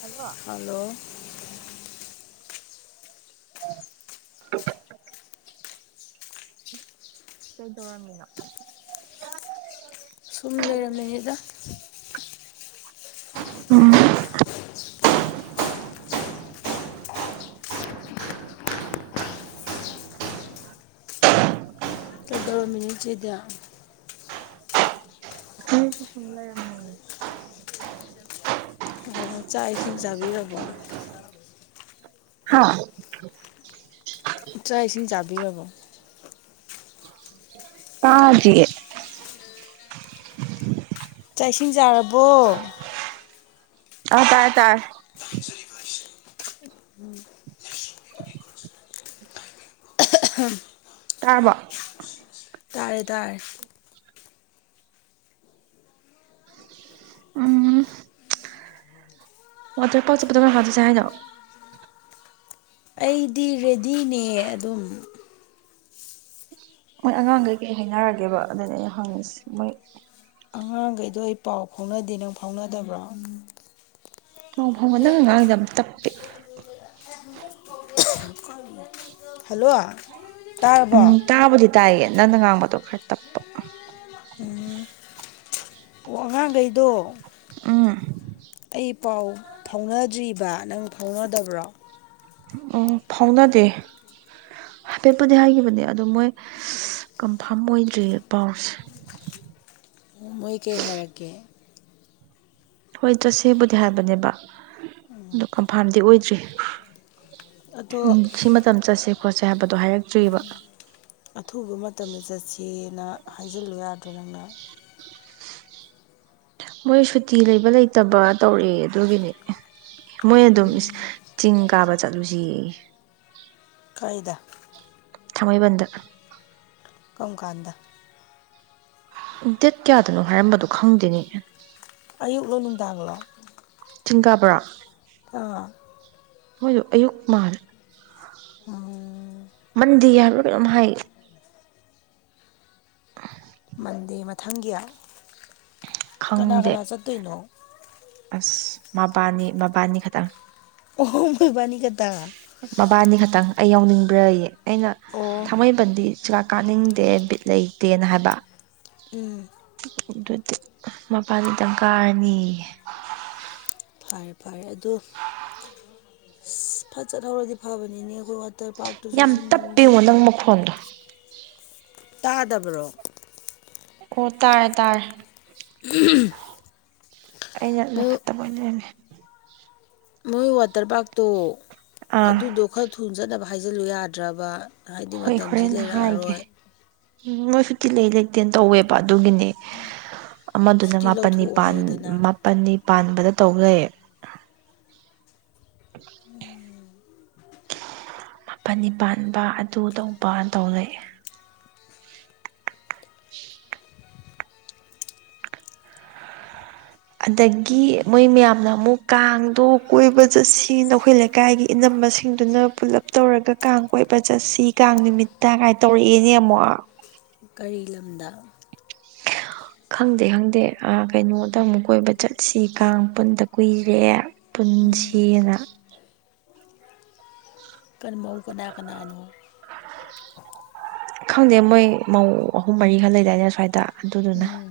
hello hello [unintelligible] ꯀꯩꯗꯧꯔꯝꯃꯤꯅꯣ ꯁꯨꯝ ꯂꯩꯔꯝꯃꯤꯅꯤꯗ ꯎꯝ ꯀꯩꯗꯧꯔꯝꯃꯤꯅꯣ ꯢꯆꯦꯗꯤ [unintelligible] ꯑꯣ ꯆꯥꯛ ꯏꯁꯤꯡ ꯆꯥꯕꯤꯔꯕꯣ [unintelligible] ꯆꯥ ꯏꯁꯤꯡ ꯆꯕꯤꯔꯕꯣ ꯇꯥꯗꯤꯌꯦ ꯆꯥꯛ ꯏꯁꯤꯡ ꯆꯥꯔꯕꯣ ꯑ ꯇꯥꯏ ꯇꯥꯏ [inaudible] ꯇꯥꯔꯕꯣ ꯇꯥꯔꯦ ꯇꯥꯔꯦ ꯎꯝ ꯋꯥꯇꯔ ꯄꯥꯛ ꯆꯠꯄꯗꯣ ꯀꯔꯝ ꯀꯥꯟꯗ ꯆꯠꯁꯦ ꯍꯥꯏꯅꯣ ꯑꯩꯗꯤ ꯔꯦꯗꯤꯅꯦ ꯑꯗꯨꯝ ꯃꯣꯏ ꯑꯉꯥꯡꯈꯩꯀꯩ ꯍꯥꯏꯅꯔꯒꯦꯕ ꯑꯗꯨꯅ ꯑꯩ ꯍꯪꯉꯁꯤ ꯃꯣꯏ ꯑꯉꯥꯡꯒꯩꯗꯣ ꯑꯩ ꯄꯥꯎ ꯐꯥꯎꯅꯗꯦ ꯅꯪ ꯐꯥꯎꯅꯗꯕ꯭ꯔꯣ ꯄꯥꯎ ꯐꯥꯎꯕ ꯅꯪꯑ ꯉꯥꯡꯉꯤꯗꯦ ꯌꯥꯝꯅ ꯇꯞꯄꯦ ꯍꯜꯂꯣ ꯇꯥꯔꯕꯣ ꯎꯝ ꯑꯣ ꯇꯥꯕꯨꯗꯤ ꯇꯥꯏꯌꯦꯦ ꯅꯪꯅ ꯉꯥꯡꯕꯗꯣ ꯈꯔ ꯇꯞꯄ ꯎꯝ ꯑꯣ ꯑꯉꯥꯡꯒꯩꯗꯣ ꯎꯝ ꯑꯩ ꯄꯥꯎ ꯐꯥꯎꯅꯗ꯭ꯔꯤꯕ ꯅꯪ ꯐꯥꯎꯅꯗꯕ꯭ꯔꯣ ꯑꯣ ꯐꯥꯎꯅꯗꯦ ꯍꯥꯏꯐꯦꯠꯄꯨꯗꯤ ꯍꯥꯏꯒꯤꯈꯤꯕꯅꯦ ꯑꯗꯨꯗꯣ ꯃꯣꯏ ꯀꯟꯐꯥꯝ ꯑꯣꯏꯗ꯭ꯔꯤꯌꯦ ꯄꯥꯎꯁꯦ ꯑꯣ ꯃꯣꯏ ꯀꯩ ꯍꯥꯏꯔꯛꯒꯦ ꯍꯣꯏ ꯆꯠꯁꯦꯕꯨꯗꯤ ꯍꯥꯏꯕꯅꯦꯕ ꯑꯗꯨ ꯀꯟꯐꯥꯝꯗꯤ ꯑꯣꯏꯗ꯭ꯔꯤ ꯎꯝ ꯑꯗꯣ ꯁꯤ ꯃꯇꯝ ꯆꯠꯁꯦ ꯈꯣꯠꯁꯦ ꯍꯥꯏꯕꯗꯣ ꯍꯥꯏꯔꯛꯇ꯭ꯔꯤꯑꯕ ꯑꯊꯨꯕ ꯃꯇꯝꯗ ꯆꯠꯁꯦꯅ ꯍꯥꯏꯖꯤꯜꯂꯨ ꯌꯥꯗ꯭ꯔꯣ ꯅꯪꯅ ꯃꯣꯏ ꯁꯨꯇꯤ ꯂꯩꯕ ꯂꯩꯇꯕ ꯇꯧꯔꯛꯑꯦ ꯑꯗꯨꯒꯤꯅꯤ ꯃꯣꯏ ꯑꯗꯨꯝ ꯆꯤꯡ ꯀꯥꯕ ꯆꯠꯂꯨꯁꯤ ꯌꯦ ꯀꯥꯏꯗ ꯊꯥꯡꯃꯩꯕꯟꯗ ꯀꯝ ꯀꯥꯟꯗ ꯗꯦꯠ ꯀꯌꯥꯗꯅꯣ ꯍꯥꯏꯔꯝꯕꯗꯣ ꯈꯪꯗꯦꯅꯦ ꯑꯌꯨꯛꯂꯣ ꯅꯨꯡꯗꯥꯡꯂꯣ ꯆꯤꯡꯒꯥꯕꯣꯔꯥ ꯑꯥ ꯃꯣꯏꯗꯣ ꯑꯌꯨꯛ ꯃꯥꯜꯂꯦ ꯑꯝ ꯃꯟꯗꯦ ꯍꯥꯢꯕ꯭ꯔ ꯀꯩꯅꯣꯝ ꯍꯥꯢꯌꯦ ꯃꯟꯗꯦ ꯃꯊꯪꯒꯤ ꯀꯅꯥ ꯈꯪꯗꯦ ꯀꯅꯥ ꯆꯠꯇꯣꯏꯅꯣ ꯑꯁ ꯃꯕꯥꯅꯤ ꯃꯕꯥꯅꯤ ꯈꯇꯪ ꯑꯣꯍꯣ ꯏꯕꯥꯅꯤꯈꯇ ꯃꯕꯥꯅꯤ ꯈꯛꯇꯪ ꯑꯩ ꯌꯥꯎꯅꯤꯡꯕ꯭ꯔꯥ ꯑꯩꯌꯦ ꯑꯩꯅ ꯑꯣ ꯊꯃꯩ ꯄꯟꯗꯤ ꯆꯔꯥꯛ ꯀꯥꯅꯤꯡꯗꯦ ꯕꯤꯠ ꯂꯩꯇꯦꯅ ꯍꯥꯏꯕ ꯎꯝ ꯑꯗꯨꯗꯤ ꯃꯕꯅꯤꯗꯪ ꯀꯥꯔꯅꯤꯌꯦ ꯐꯔꯦ ꯐꯔꯦ ꯑꯗꯣ ꯐꯠ ꯆꯠꯍꯧꯔꯗꯤ ꯐꯕꯅꯤꯅꯦ ꯑꯩꯈꯣꯏ ꯋꯥꯇꯔ ꯄꯥꯔꯛꯇꯨꯁꯨ ꯌꯥꯝ ꯁꯤ ꯝꯅꯨꯡꯁꯦ ꯇꯞꯄꯦꯉꯣ [unintelligible] ꯇꯥꯗꯕ꯭ꯔꯣ ꯑꯣ ꯇꯥꯔꯦ ꯇꯥꯔꯦ ꯎꯝ ꯑꯩꯅ [unintelligible] ꯃꯣꯏ ꯋꯥꯇꯔ ꯄꯥꯔꯛꯇꯣ ꯑꯥ ꯑꯗꯨꯗꯣ ꯈꯔ ꯊꯨ ꯆꯠꯅꯕ ꯍꯥꯏꯖꯤꯜꯂꯨ ꯌꯥꯗ꯭ꯔꯕ ꯍꯥꯏꯗꯤ ꯍꯣꯏ ꯃꯇꯝꯁꯤ ꯍꯣꯔꯦꯟ ꯍꯥꯏꯒꯦ ꯂꯩꯔꯛꯑꯔꯣꯏ ꯎꯝ ꯃꯣꯏ ꯁꯨꯇꯤ ꯂꯩ ꯂꯩꯇꯦꯅ ꯇꯧꯋꯦꯕ ꯑꯗꯨꯒꯤꯅꯦ ꯑꯃꯗꯨꯅ ꯁꯨꯇꯤ ꯃꯥꯄꯜꯅꯤ ꯂꯧꯊꯣꯛꯑꯣ ꯄꯥꯟ ꯍꯥꯏꯌꯨꯗꯅ ꯃꯥꯄꯜꯅꯤ ꯄꯥꯟꯕꯗ ꯇꯧꯂꯩꯔꯦ ꯃꯄꯜ ꯅꯤ ꯄꯥꯟꯕ ꯑꯗꯨ ꯇꯧꯕ ꯇꯧ ꯂꯩ ꯑꯗꯒꯤ ꯃꯣꯏ ꯃꯌꯥꯝꯅ ꯑꯃꯨꯛ ꯀꯥꯡꯗꯣ ꯀꯣꯏꯕ ꯆꯠꯁꯤ ꯑꯩꯈꯣꯏ ꯂꯩꯀꯥꯏꯒꯤ ꯏꯅꯝꯕꯁꯤꯡꯗꯨꯅ ꯄꯨꯜꯂꯞ ꯇꯧꯔꯒ ꯀꯥꯡ ꯀꯣꯏꯕ ꯆꯠꯁꯤ ꯀꯥꯡ ꯅꯨꯃꯤꯠꯇ ꯀꯥꯏꯅ ꯇꯧꯔꯛꯑꯦꯅꯦ ꯑꯃꯨꯛ ꯀꯔꯤ ꯂꯝꯗ [inaudible] ꯈꯪꯗꯦ ꯈꯪꯗꯦ ꯑ ꯀꯩꯅꯣꯗ ꯑꯃꯨꯛ ꯀꯣꯏꯕ ꯆꯠꯁꯤ ꯀꯥꯡ ꯄꯨꯟꯗ ꯀꯨꯏꯔꯦ ꯎꯝ ꯄꯨꯟꯁꯤꯅ ꯀꯩ ꯃꯧ ꯀꯅꯥ-ꯀꯅꯥ ꯅꯣ ꯈꯪꯗꯦ ꯃꯣꯏ ꯃꯧ ꯑꯍꯨꯝ ꯃꯔꯤꯈ ꯂꯩꯗꯥꯏꯗ ꯁ꯭ꯋꯥꯏꯗ ꯑꯗꯨꯗꯨꯅ ꯎꯝ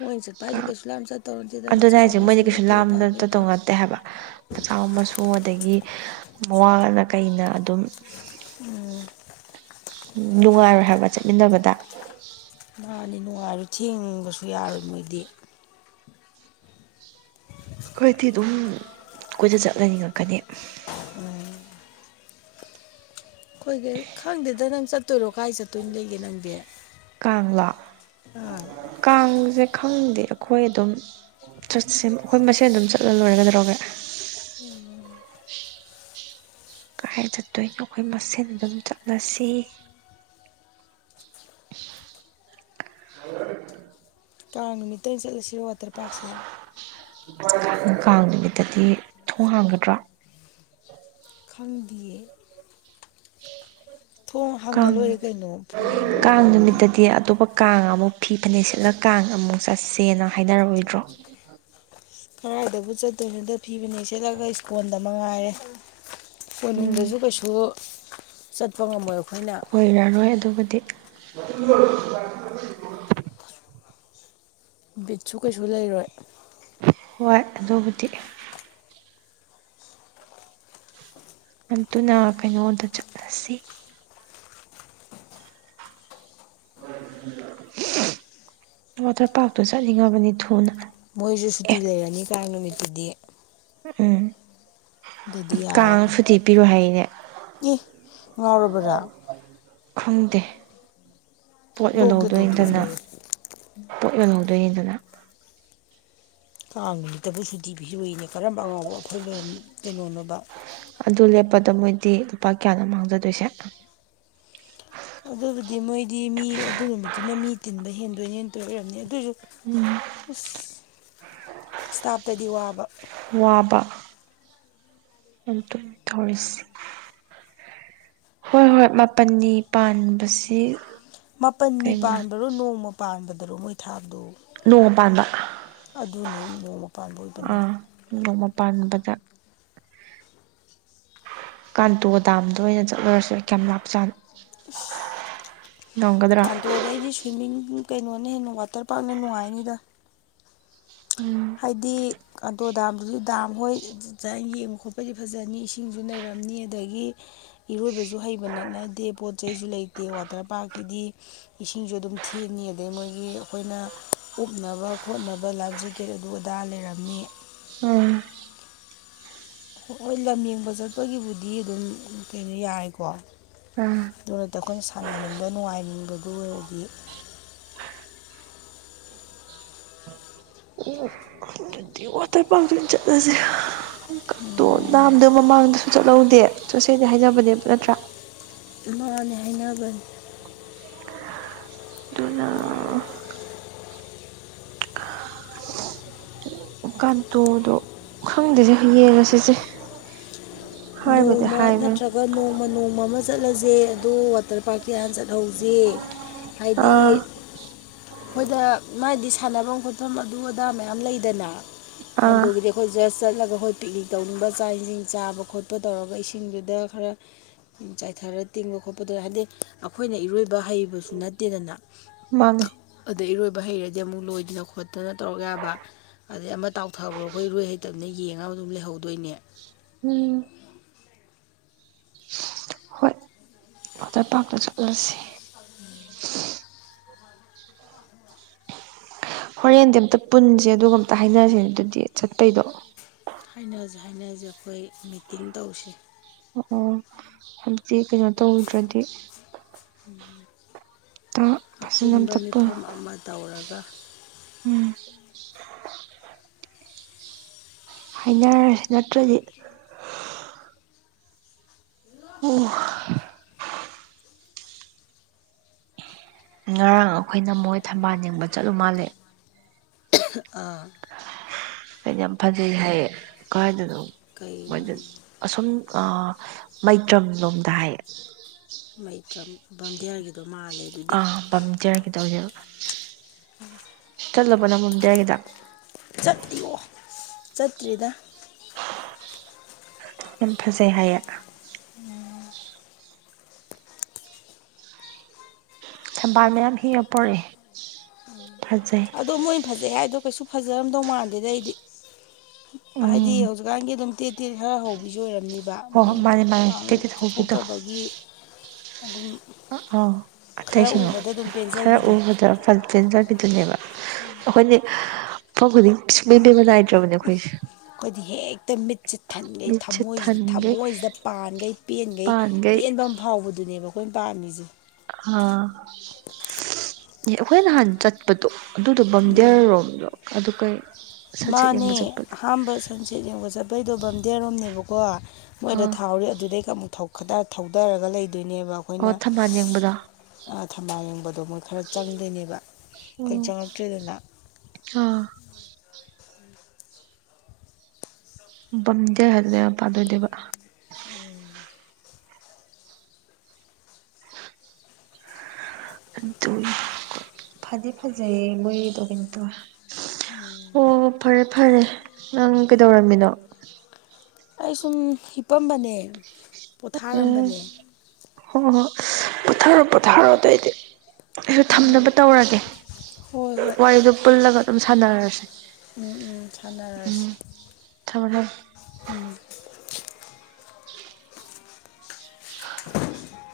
ꯃꯣꯏꯅ ꯆꯠꯄ ꯍꯥꯏꯁꯦ ꯀꯩꯁꯨ ꯌꯥꯝ ꯆꯠꯇꯧ ꯅꯠꯇꯦꯗ ꯑꯗꯨꯅ ꯃꯆꯥ ꯍꯥꯏꯁꯦ ꯃꯁꯨ ꯃꯣꯏꯗꯤ ꯀꯩꯁꯨ ꯑꯄꯦꯕ ꯂꯥꯝꯅ ꯑꯄꯦꯕ ꯇꯠꯇꯧ ꯅꯠꯇꯦ ꯍꯥꯏꯕ ꯃꯆꯥ ꯃꯁꯨ ꯑꯗꯒꯤ ꯃꯋꯥꯅ ꯀꯩꯅ ꯑꯗꯨꯝ ꯎꯝ ꯅꯨꯡꯉꯥꯏꯔꯣꯏ ꯍꯥꯏꯕ ꯆꯠꯃꯤꯟꯅꯕꯗ ꯃꯥꯅꯤ ꯅꯨꯡꯉꯥꯏꯔꯣꯢ ꯊꯦꯡꯕꯁꯨ ꯌꯥꯔꯣꯏ ꯃꯣꯏꯗꯤ ꯑꯩꯈꯣꯏꯗꯤ ꯑꯗꯨꯝ ꯀꯣꯏꯆꯠ ꯆꯠꯂꯒꯥ ꯂꯩꯅꯤꯡꯉꯛꯀꯅꯤ ꯎꯝ ꯑꯩꯈꯣꯏꯒꯤ ꯈꯪꯗꯦꯗ ꯅꯪ ꯆꯠꯇꯣꯏꯔꯣ ꯀꯥꯏ ꯆꯠꯇꯣꯏꯅꯣ ꯂꯩꯒꯦ ꯅꯪꯗꯤ ꯀꯥꯡ ꯂꯣ ꯑꯥ ꯀꯥꯡꯁꯦ ꯈꯪꯗꯦ ꯑꯩꯈꯣꯏ ꯑꯗꯨꯝ ꯆꯠꯁꯦ ꯑꯩꯈꯣꯏ ꯃꯁꯦꯟ ꯑꯗꯨꯝ ꯆꯠꯂ ꯂꯣꯏꯔꯦ ꯀꯩꯗꯧꯔꯒꯦ [inaudible] ꯀꯗꯥꯥꯏ ꯆꯠꯇꯣꯏꯅꯣ ꯑꯩꯈꯣꯏ ꯃꯁꯦꯟ ꯑꯗꯨꯝ ꯆꯠꯂꯁꯤ [unintelligible] ꯀꯥꯡ ꯅꯨꯃꯤꯠꯇ ꯑꯣꯏ ꯆꯠꯂꯁꯤꯔꯣ ꯋꯥꯇꯔ ꯄꯥꯔꯛꯁꯦ ꯀꯥꯡ ꯅꯨꯃꯤꯠꯇꯗꯤ ꯊꯣꯡ ꯍꯥꯡꯒꯗ꯭ꯔꯥ ꯈꯪꯗꯤꯌꯦ ꯊꯣꯡ ꯍꯪꯉ ꯀꯥꯡ ꯂꯣꯏꯔꯦ ꯀꯩꯅꯣ ꯐꯣꯟ ꯅꯝꯕꯔ ꯀꯥꯡ ꯌꯥꯎꯔꯝꯅꯤ ꯅꯨꯃꯤꯠꯇꯗꯤ ꯑꯇꯣꯞꯄ ꯀꯥꯡ ꯑꯃꯨꯛ ꯐꯤ ꯐꯅꯦꯛ ꯁꯤꯠꯂ ꯀꯥꯡ ꯑꯃꯨꯛ ꯆꯠꯁꯦꯅ ꯍꯥꯏꯅꯔꯛꯑꯣꯏꯗ꯭ꯔꯣ ꯀꯔꯥꯏꯗꯕꯨ ꯆꯠꯇꯣꯏꯅꯣꯗ ꯐꯤꯕꯅꯦ ꯁꯦꯠꯂꯒ ꯏꯁꯀꯣꯟꯗ ꯃ ꯉꯥꯏꯔꯦ ꯀꯣꯅꯨꯡꯗꯁꯨ ꯎꯝ ꯀꯩꯁꯨ ꯆꯠꯄ ꯉꯝꯃꯣꯏ ꯑꯩꯈꯣꯏꯅ ꯑꯣꯏꯔꯔꯣꯏ ꯑꯗꯨꯕꯨꯗꯤ ꯕꯤꯠꯁꯨ ꯀꯩꯁꯨ ꯂꯩꯔꯣꯏ ꯍꯣꯏ ꯑꯗꯨꯕꯨꯗꯤ ꯑꯗꯨꯅ ꯀꯩꯅꯣꯗ ꯆꯠꯂꯁꯤ ꯋꯥꯇꯔ ꯄꯥꯛꯇꯨ ꯆꯠꯅꯤꯡꯂꯥꯕꯅꯤ ꯊꯨꯅ ꯃꯣꯏꯁꯨ ꯁꯨꯇꯤ ꯑꯦ ꯂꯩꯔꯅꯤ ꯀꯥꯡ ꯅꯨꯃꯤꯠꯇꯨꯗꯤ ꯎꯝ ꯑꯗꯨꯗꯤ ꯀꯥꯡꯗ ꯁꯨꯇꯤ ꯄꯤꯔꯣ ꯍꯥꯏꯅꯦ ꯏ ꯉꯥꯎꯔꯕꯔꯥ ꯈꯪꯗꯦ ꯄꯣꯠ ꯇꯣꯛꯀꯦ ꯌꯜꯍꯧꯗꯣꯏꯅꯤꯗꯅ ꯇꯣꯛꯊꯣꯛꯑꯣꯌꯦ ꯄꯣꯠ ꯌꯣꯟꯍꯧꯗꯣꯏꯌꯦꯗꯅ ꯀꯥꯡ ꯅꯨꯃꯤꯠꯇꯕꯨ ꯁꯨꯇꯤ ꯄꯤꯔꫭꯏꯑꯦ ꯀꯔꯝꯕ ꯑꯉꯥꯎꯕ ꯑꯐꯥꯏ ꯕꯅꯣꯕ ꯑꯗꯨ ꯂꯦꯞꯄꯗ ꯃꯣꯏꯗꯤ ꯂꯨꯄꯥ ꯀꯌꯥꯅꯣ ꯃꯥꯡꯖꯗꯣꯏꯁꯦ ꯑꯗꯨꯕꯨꯗꯤ ꯃꯣꯏꯗꯤ ꯃꯤ ꯑꯗꯨ ꯅꯨꯃꯤꯠ ꯇꯨꯅ ꯃꯤ ꯇꯤꯟꯕ ꯍꯦꯟꯗꯣꯏꯅꯦ ꯇꯧꯔꯤ ꯑꯣꯏꯔꯝꯅꯤ ꯑꯗꯣꯏ ꯖꯨ ꯎꯝ ꯑꯁ ꯏꯁꯇꯥꯞꯇꯗꯤ ꯋꯥꯕ ꯋꯥꯕ ꯑꯇ ꯇꯧꯔꯤꯁꯤ ꯍꯣꯏ ꯍꯣꯏ ꯃꯥꯄꯜꯅꯤ ꯄꯥꯟꯕꯁꯤ ꯃꯥꯄꯟꯅꯤ ꯀꯩꯅꯣ ꯄꯥꯟꯕꯔꯣ ꯅꯣꯡꯃ ꯄꯥꯟꯕꯗꯔꯣ ꯃꯣꯏ ꯊꯥꯕꯗꯣ ꯅꯣꯡꯃ ꯄꯥꯟꯕ ꯑꯗꯨꯅꯤ ꯅꯣꯡꯃ ꯄꯥꯟꯕ ꯑꯣꯏꯕꯅꯤ ꯑꯥ ꯅꯣꯡꯃ ꯄꯥꯟꯕꯗ ꯀꯥꯟꯇꯣ ꯗꯥꯝꯗ ꯑꯣꯏꯅ ꯆꯠꯂꯨꯔꯁꯨ ꯀꯌꯥꯝ ꯂꯥꯞꯆꯥ ꯀ ꯑꯗꯨ ꯑꯗꯩ ꯑꯩꯗꯤ ꯁ꯭ꯋꯤꯝꯃꯤꯡ ꯀꯩꯅꯣꯅ ꯍꯦꯟꯅ ꯋꯥꯇꯔ ꯄꯥꯛꯅ ꯅꯨꯡꯉꯥꯏꯅꯤꯗ ꯎꯝ ꯍꯥꯏꯗꯤ ꯑꯥꯇꯣ ꯗꯥꯝꯗꯨꯁꯨ ꯗꯥꯝ ꯍꯣꯏ ꯌꯦꯡꯕ ꯈꯣꯠꯄꯗꯤ ꯐꯖꯅꯤ ꯏꯁꯤꯡꯁꯨ ꯅꯔꯝꯅꯤ ꯑꯗꯒꯤ ꯏꯔꯣꯏꯕꯁꯨ ꯍꯩꯕ ꯅꯠꯅꯗꯦ ꯄꯣꯠ ꯆꯩꯁꯨ ꯂꯩꯇꯦ ꯋꯥꯇꯔ ꯄꯥꯔꯛꯀꯤꯗꯤ ꯏꯁꯤꯡꯖꯨ ꯑꯗꯨꯝ ꯊꯦꯟꯅꯤ ꯑꯗꯩ ꯃꯣꯏꯒꯤ ꯑꯈꯣꯏꯅ ꯎꯞꯅꯕ ꯈꯣꯠꯅꯕ ꯂꯥꯏꯐ ꯖꯦꯛ ꯀꯦꯠ ꯑꯗꯨ ꯑꯗꯥ ꯂꯩꯔꯝꯅꯤ ꯎꯝ ꯍꯣꯏ ꯍꯣꯏ ꯂꯝ ꯌꯦꯡꯕ ꯆꯠꯄꯒꯤꯕꯨꯗꯤ ꯑꯗꯨꯝ ꯀꯩꯅꯣ ꯌꯥꯏꯀꯣ ꯑ ꯑꯗꯨꯔꯗꯤ ꯑꯩꯈꯣꯏꯅ ꯁꯥꯟꯅꯅꯤꯡꯕ ꯅꯨꯡꯉꯥꯏꯅꯤꯡꯕꯗꯨ ꯑꯣꯏꯔꯗꯤ ꯎ ꯑꯗꯨꯗꯤ ꯑꯇꯣꯏ ꯄꯥꯡꯇꯣꯏꯅ ꯆꯠꯂꯁꯀ ꯇꯣꯟ ꯅꯥꯝꯗ ꯃꯃꯥꯡꯗ ꯆꯣꯠꯍꯧꯗꯦ ꯆꯠꯁꯦꯡꯗꯤ ꯍꯥꯏꯅꯕꯅꯦꯕ ꯅꯠꯇ꯭ꯔꯥ ꯃꯥꯅꯦ ꯍꯥꯏꯅꯕꯅꯤ ꯗꯨꯅ ꯀꯥꯟꯇꯣꯗꯣ ꯈꯪꯗꯦꯗ ꯌꯦꯡꯉ ꯁꯤꯁꯦ ꯅꯣꯡꯃ ꯅꯠꯇ꯭ꯔꯒ ꯅꯣꯡꯃ ꯅꯣꯡꯃ ꯑꯃ ꯆꯠꯂꯁꯦ ꯑꯗꯨ ꯋꯥꯇꯔ ꯄꯥꯔꯀꯤ ꯍꯥꯟ ꯆꯠꯍꯧꯁꯦ ꯑꯥ ꯍꯣꯏꯗ ꯃꯥꯏꯗꯤ ꯁꯥꯟꯅꯕꯝ ꯈꯣꯠꯐꯝ ꯑꯗꯨ ꯑꯗꯥ ꯃꯌꯥꯝ ꯂꯩꯗꯅ ꯑꯥ ꯀꯥꯡꯇꯒꯤꯗꯤ ꯑꯩꯈꯣꯏ ꯖꯁ ꯆꯠꯂꯒ ꯑꯩꯈꯣꯏ ꯄꯤꯛꯅꯤꯛ ꯇꯧꯅꯤꯡꯕ ꯆꯥꯛ ꯏꯁꯤꯡ ꯆꯥꯕ ꯈꯣꯠꯄ ꯀꯩꯗꯧꯔꯒ ꯏꯁꯤꯡꯗꯨꯗ ꯈꯔ ꯆꯥꯏꯊꯔ ꯇꯤꯡꯕ ꯈꯣꯠꯄꯗ ꯍꯥꯏꯗꯤ ꯑꯩꯈꯣꯏꯅ ꯏꯔꯣꯏꯕ ꯍꯩꯕꯁꯨ ꯅꯠꯇꯦꯗꯅ ꯃꯥꯟꯅꯦ ꯑꯗꫭ ꯏꯔꯣꯏꯕ ꯍꯩꯔꯗꯤ ꯑꯃꯨꯛ ꯂꯣꯏꯗꯅ ꯈꯣꯠꯇꯅ ꯇꯧꯔꯛ ꯌꯥꯕ ꯑꯗꯩ ꯑꯃ ꯇꯥꯎꯊꯒꯔꯣꯑꯩꯈꯣꯏ ꯔꯣꯏ ꯍꯩꯇꯝꯅꯤꯅ ꯌꯦꯡꯉ ꯑꯗꯨꯝ ꯂꯩꯍꯧꯗꯣꯏꯅꯤ ꯎꯝ ꯍꯣꯏ ꯋꯥꯇꯔ ꯄꯥꯛꯇ ꯆꯠꯂꯥꯁꯦ [unintelligible] ꯍꯣꯔꯦꯟꯗꯤ ꯑꯝꯇ ꯄꯨꯟꯁꯦ ꯑꯗꯨꯒ ꯑꯝꯇ ꯍꯥꯏꯅꯔꯁꯦ ꯑꯗꯨꯗꯤ ꯆꯠꯄꯩꯗꯣ ꯍꯥꯏꯅꯖꯦ ꯍꯥꯏꯅꯖꯦ ꯑꯈꯣꯏ ꯃꯤꯇꯤꯡ ꯇꯧꯁꯤ ꯑꯣ ꯑꫭ ꯍꯥꯟꯆꯤꯠ ꯀꯩꯅꯣ ꯇꯧꯗ꯭ꯔꯗꯤ ꯑꯝꯇ ꯐꯖꯅ ꯑꯄꯨꯟꯕ ꯑꯝꯇ ꯃꯤꯐꯝ ꯑꯃ ꯇꯧꯔꯒ [unintelligible] ꯍꯥꯏꯅꯔꯁꯦ ꯅꯠꯇ꯭ꯔꯗꯤ [unintelligible] [unintelligible] ꯉꯔꯥꯡ ꯑꯩꯈꯣꯏꯅ ꯃꯣꯏ ꯊꯝꯕꯥꯜ ꯌꯦꯡꯕ ꯆꯠꯂꯨ ꯃꯥꯜꯂꯦ ꯑꯥ ꯑꯩꯅ ꯌꯥꯝ ꯐꯖꯩ ꯍꯥꯏꯌꯦ ꯀꯥꯏꯗꯅꯣ ꯀꯩ ꯂꯝ ꯃꫭꯏ ꯑꯁꯨꯝ ꯑꯥ ꯃꯩꯇ꯭ꯔꯝꯂꯣꯝꯗ ꯍꯥꯏꯌꯦ ꯃꯩꯇ꯭ꯔꯝ ꯕꯝꯗꯤꯌꯥꯔꯒꯤ ꯑꯥ ꯕꯝꯗꯤꯌꯥꯔꯒꯤꯗꫭ ꯑꫭꯏꯗꯨꯏꯕ ꯆꯠꯂꯕꫭ ꯅꯪ ꯕꯝꯗꯤꯌꯥꯔꯒꯤꯗꫭ ꯆꯠ ꯑꯌꫭ ꯆꯠꯇ꯭ꯔꯤꯗ ꯌꯥꯝ ꯐꯖꯩ ꯍꯥꯏꯌꯦ ꯊꯝꯕꯥꯜ ꯃꯌꯥꯝ ꯍꯩꯛꯑꯒ ꯄꯔꯥꯛꯑ ꯐꯖꯩ ꯑꯗꯣ ꯃꯣꯏ ꯐꯖꯩ ꯍꯥꯏꯗꯣ ꯀꯩꯁꯨ ꯐꯖꯔꯝꯗꯧ ꯃꯥꯟꯗꯦꯗ ꯑꯩꯗꯤ ꯍꯥꯏꯗꯤ ꯎꯝ ꯍꯧꯖꯤꯛ ꯑꯗꯨꯀꯥꯟꯒꯤ ꯑꯗꯨꯝ ꯇꯦꯠ ꯇꯦꯠ ꯈꯔ ꯍꯧꯕꯤꯁꯨ ꯑꯣꯏꯔꯝꯅꯤꯕ ꯍꯣꯏ ꯃꯣꯏ ꯍꯣꯏ ꯃꯥꯅꯦ ꯃꯥꯅꯦ ꯄꯥꯡ ꯇꯦꯛꯇꯦꯛ ꯊꯧꯕꯤꯗꯣ ꯆꯠꯊꯣꯛꯇꯕꯒꯤ ꯑꯗꯨꯝ ꯑ ꯑꯥ ꯈꯔ ꯑꯇꯩꯁꯨꯅꯦ ꯎꯕꯗ ꯑꯗꯨꯝ ꯈꯔ ꯄꯦꯟꯖꯕꯤꯗꯣ ꯎꯕꯗ ꯄꯦꯟꯖꯕꯤꯗꯨꯅꯦꯕ ꯑꯩꯈꯣꯏꯅꯦ ꯃꯐꯝ ꯈꯨꯗꯤꯡ ꯁꯨꯡꯄꯦꯟ ꯄꯦꯟꯕ ꯅꯥꯏꯗ꯭ꯔꯕꯅꯦ ꯑꯩꯈꯣꯏꯁꯦ ꯑꯩꯈꯣꯏꯗꯤ ꯍꯦꯛꯇ ꯃꯤꯠ ꯁꯦ ꯊꯟꯈꯩ ꯃꯤꯠꯁꯦ ꯊꯃꯣꯏꯁꯤꯗ ꯊꯟꯈꯩ ꯊꯃꯣꯏꯁꯤꯗ ꯄꯥꯟꯈꯩ ꯄꯦꯟꯈꯩ ꯄꯥꯟꯈꯩ ꯄꯦꯟꯕ ꯑꯃ ꯐꯥꯎꯕꯗꯨꯅꯦꯕꯀꯣ ꯃꯣꯏ ꯄꯥꯝꯃꯤ ꯖꯦ ꯑꯥ ꯑꯦ ꯑꯩꯈꯣꯏ ꯅꯍꯥꯟ ꯆꯠ ꯄꯠꯇꯣ ꯑꯗꯨꯗꯣ ꯕꯝꯗꯤꯜꯌꯔꯣꯝꯔꫭ ꯑꯗꯨ ꯀꯩ ꯁꯟꯁꯦꯠ ꯃꯥꯅꯦ ꯌꯦꯡꯕ ꯆꯠꯄꯗꯣ ꯑꯍꯝꯕ ꯁꯟꯁꯦꯠ ꯌꯦꯡꯕ ꯆꯠꯄꯩꯗꯣ ꯕꯝꯗꯤꯜꯔꯣꯝꯅꯦꯕꯀꯣ ꯃꯣꯏꯗ ꯑꯥ ꯊꯥꯍꯧꯔꯤ ꯑꯗꯨꯗꯩ ꯑꯃꯨꯛ ꯊꯧ ꯈꯗ ꯊꯧꯗꯔꯒ ꯂꯩꯗꯣꯏꯅꯦꯕ ꯑꯣ ꯊꯝꯕꯥꯜ ꯌꯦꯡꯕꯗꯣ ꯑꯥ ꯊꯝꯕꯥꯜ ꯌꯦꯡꯕꯗꯣ ꯃꯣꯏ ꯈꯔ ꯆꯪꯗꯣꯏꯅꯦꯕ ꯈꯣꯏ ꯎꯝ ꯆꯪꯉꯛꯇ꯭ꯔꯦꯗꯅ ꯑꯥ ꯕꯝꯗꯤꯜ ꯍꯥꯏꯕꯒꯤ ꯃꯄꯥꯗꫭ ꯑꫭꯏꯗꯨꯏꯕ ꯎꯝ [unintelligible] ꯑꯗꯨꯅꯤ ꯐꯗꯤ ꯐꯖꯩꯌꯦ ꯃꯣꯏꯒꯤꯗꯣ ꯀꯩꯅꯣ ꯇꯧꯏ ꯑꯣ ꯐꯔꯦ ꯐꯔꯦ ꯅꯪ ꯀꯩꯗꯧꯔꯝꯃꯤꯅꯣ ꯑꯩ ꯁꯨꯝ ꯍꯤꯄꯝꯕꯅꯦ ꯎꯝ ꯍ ꯍ ꯄꯊꯔ ꯄꯊꯔ ꯇꯥꯏꯗꯤ ꯑꯩꯁꯨ ꯊꯝꯅꯕ ꯇꯧꯔꯒꯦ ꯍꯣꯏ ꯍꯣꯏ ꯋꯥꯔꯤꯗꯣ ꯄꯨꯜꯂꯒ ꯑꯗꯨꯝ ꯁꯥꯟꯅꯔꯁꯦ ꯎꯝ ꯎꯝ ꯁꯥꯟꯅꯔꯁꯤ ꯎꯝ ꯊꯝꯃꯦ ꯊꯝꯃꯦ ꯎꯝ [unintelligible] [unintelligible]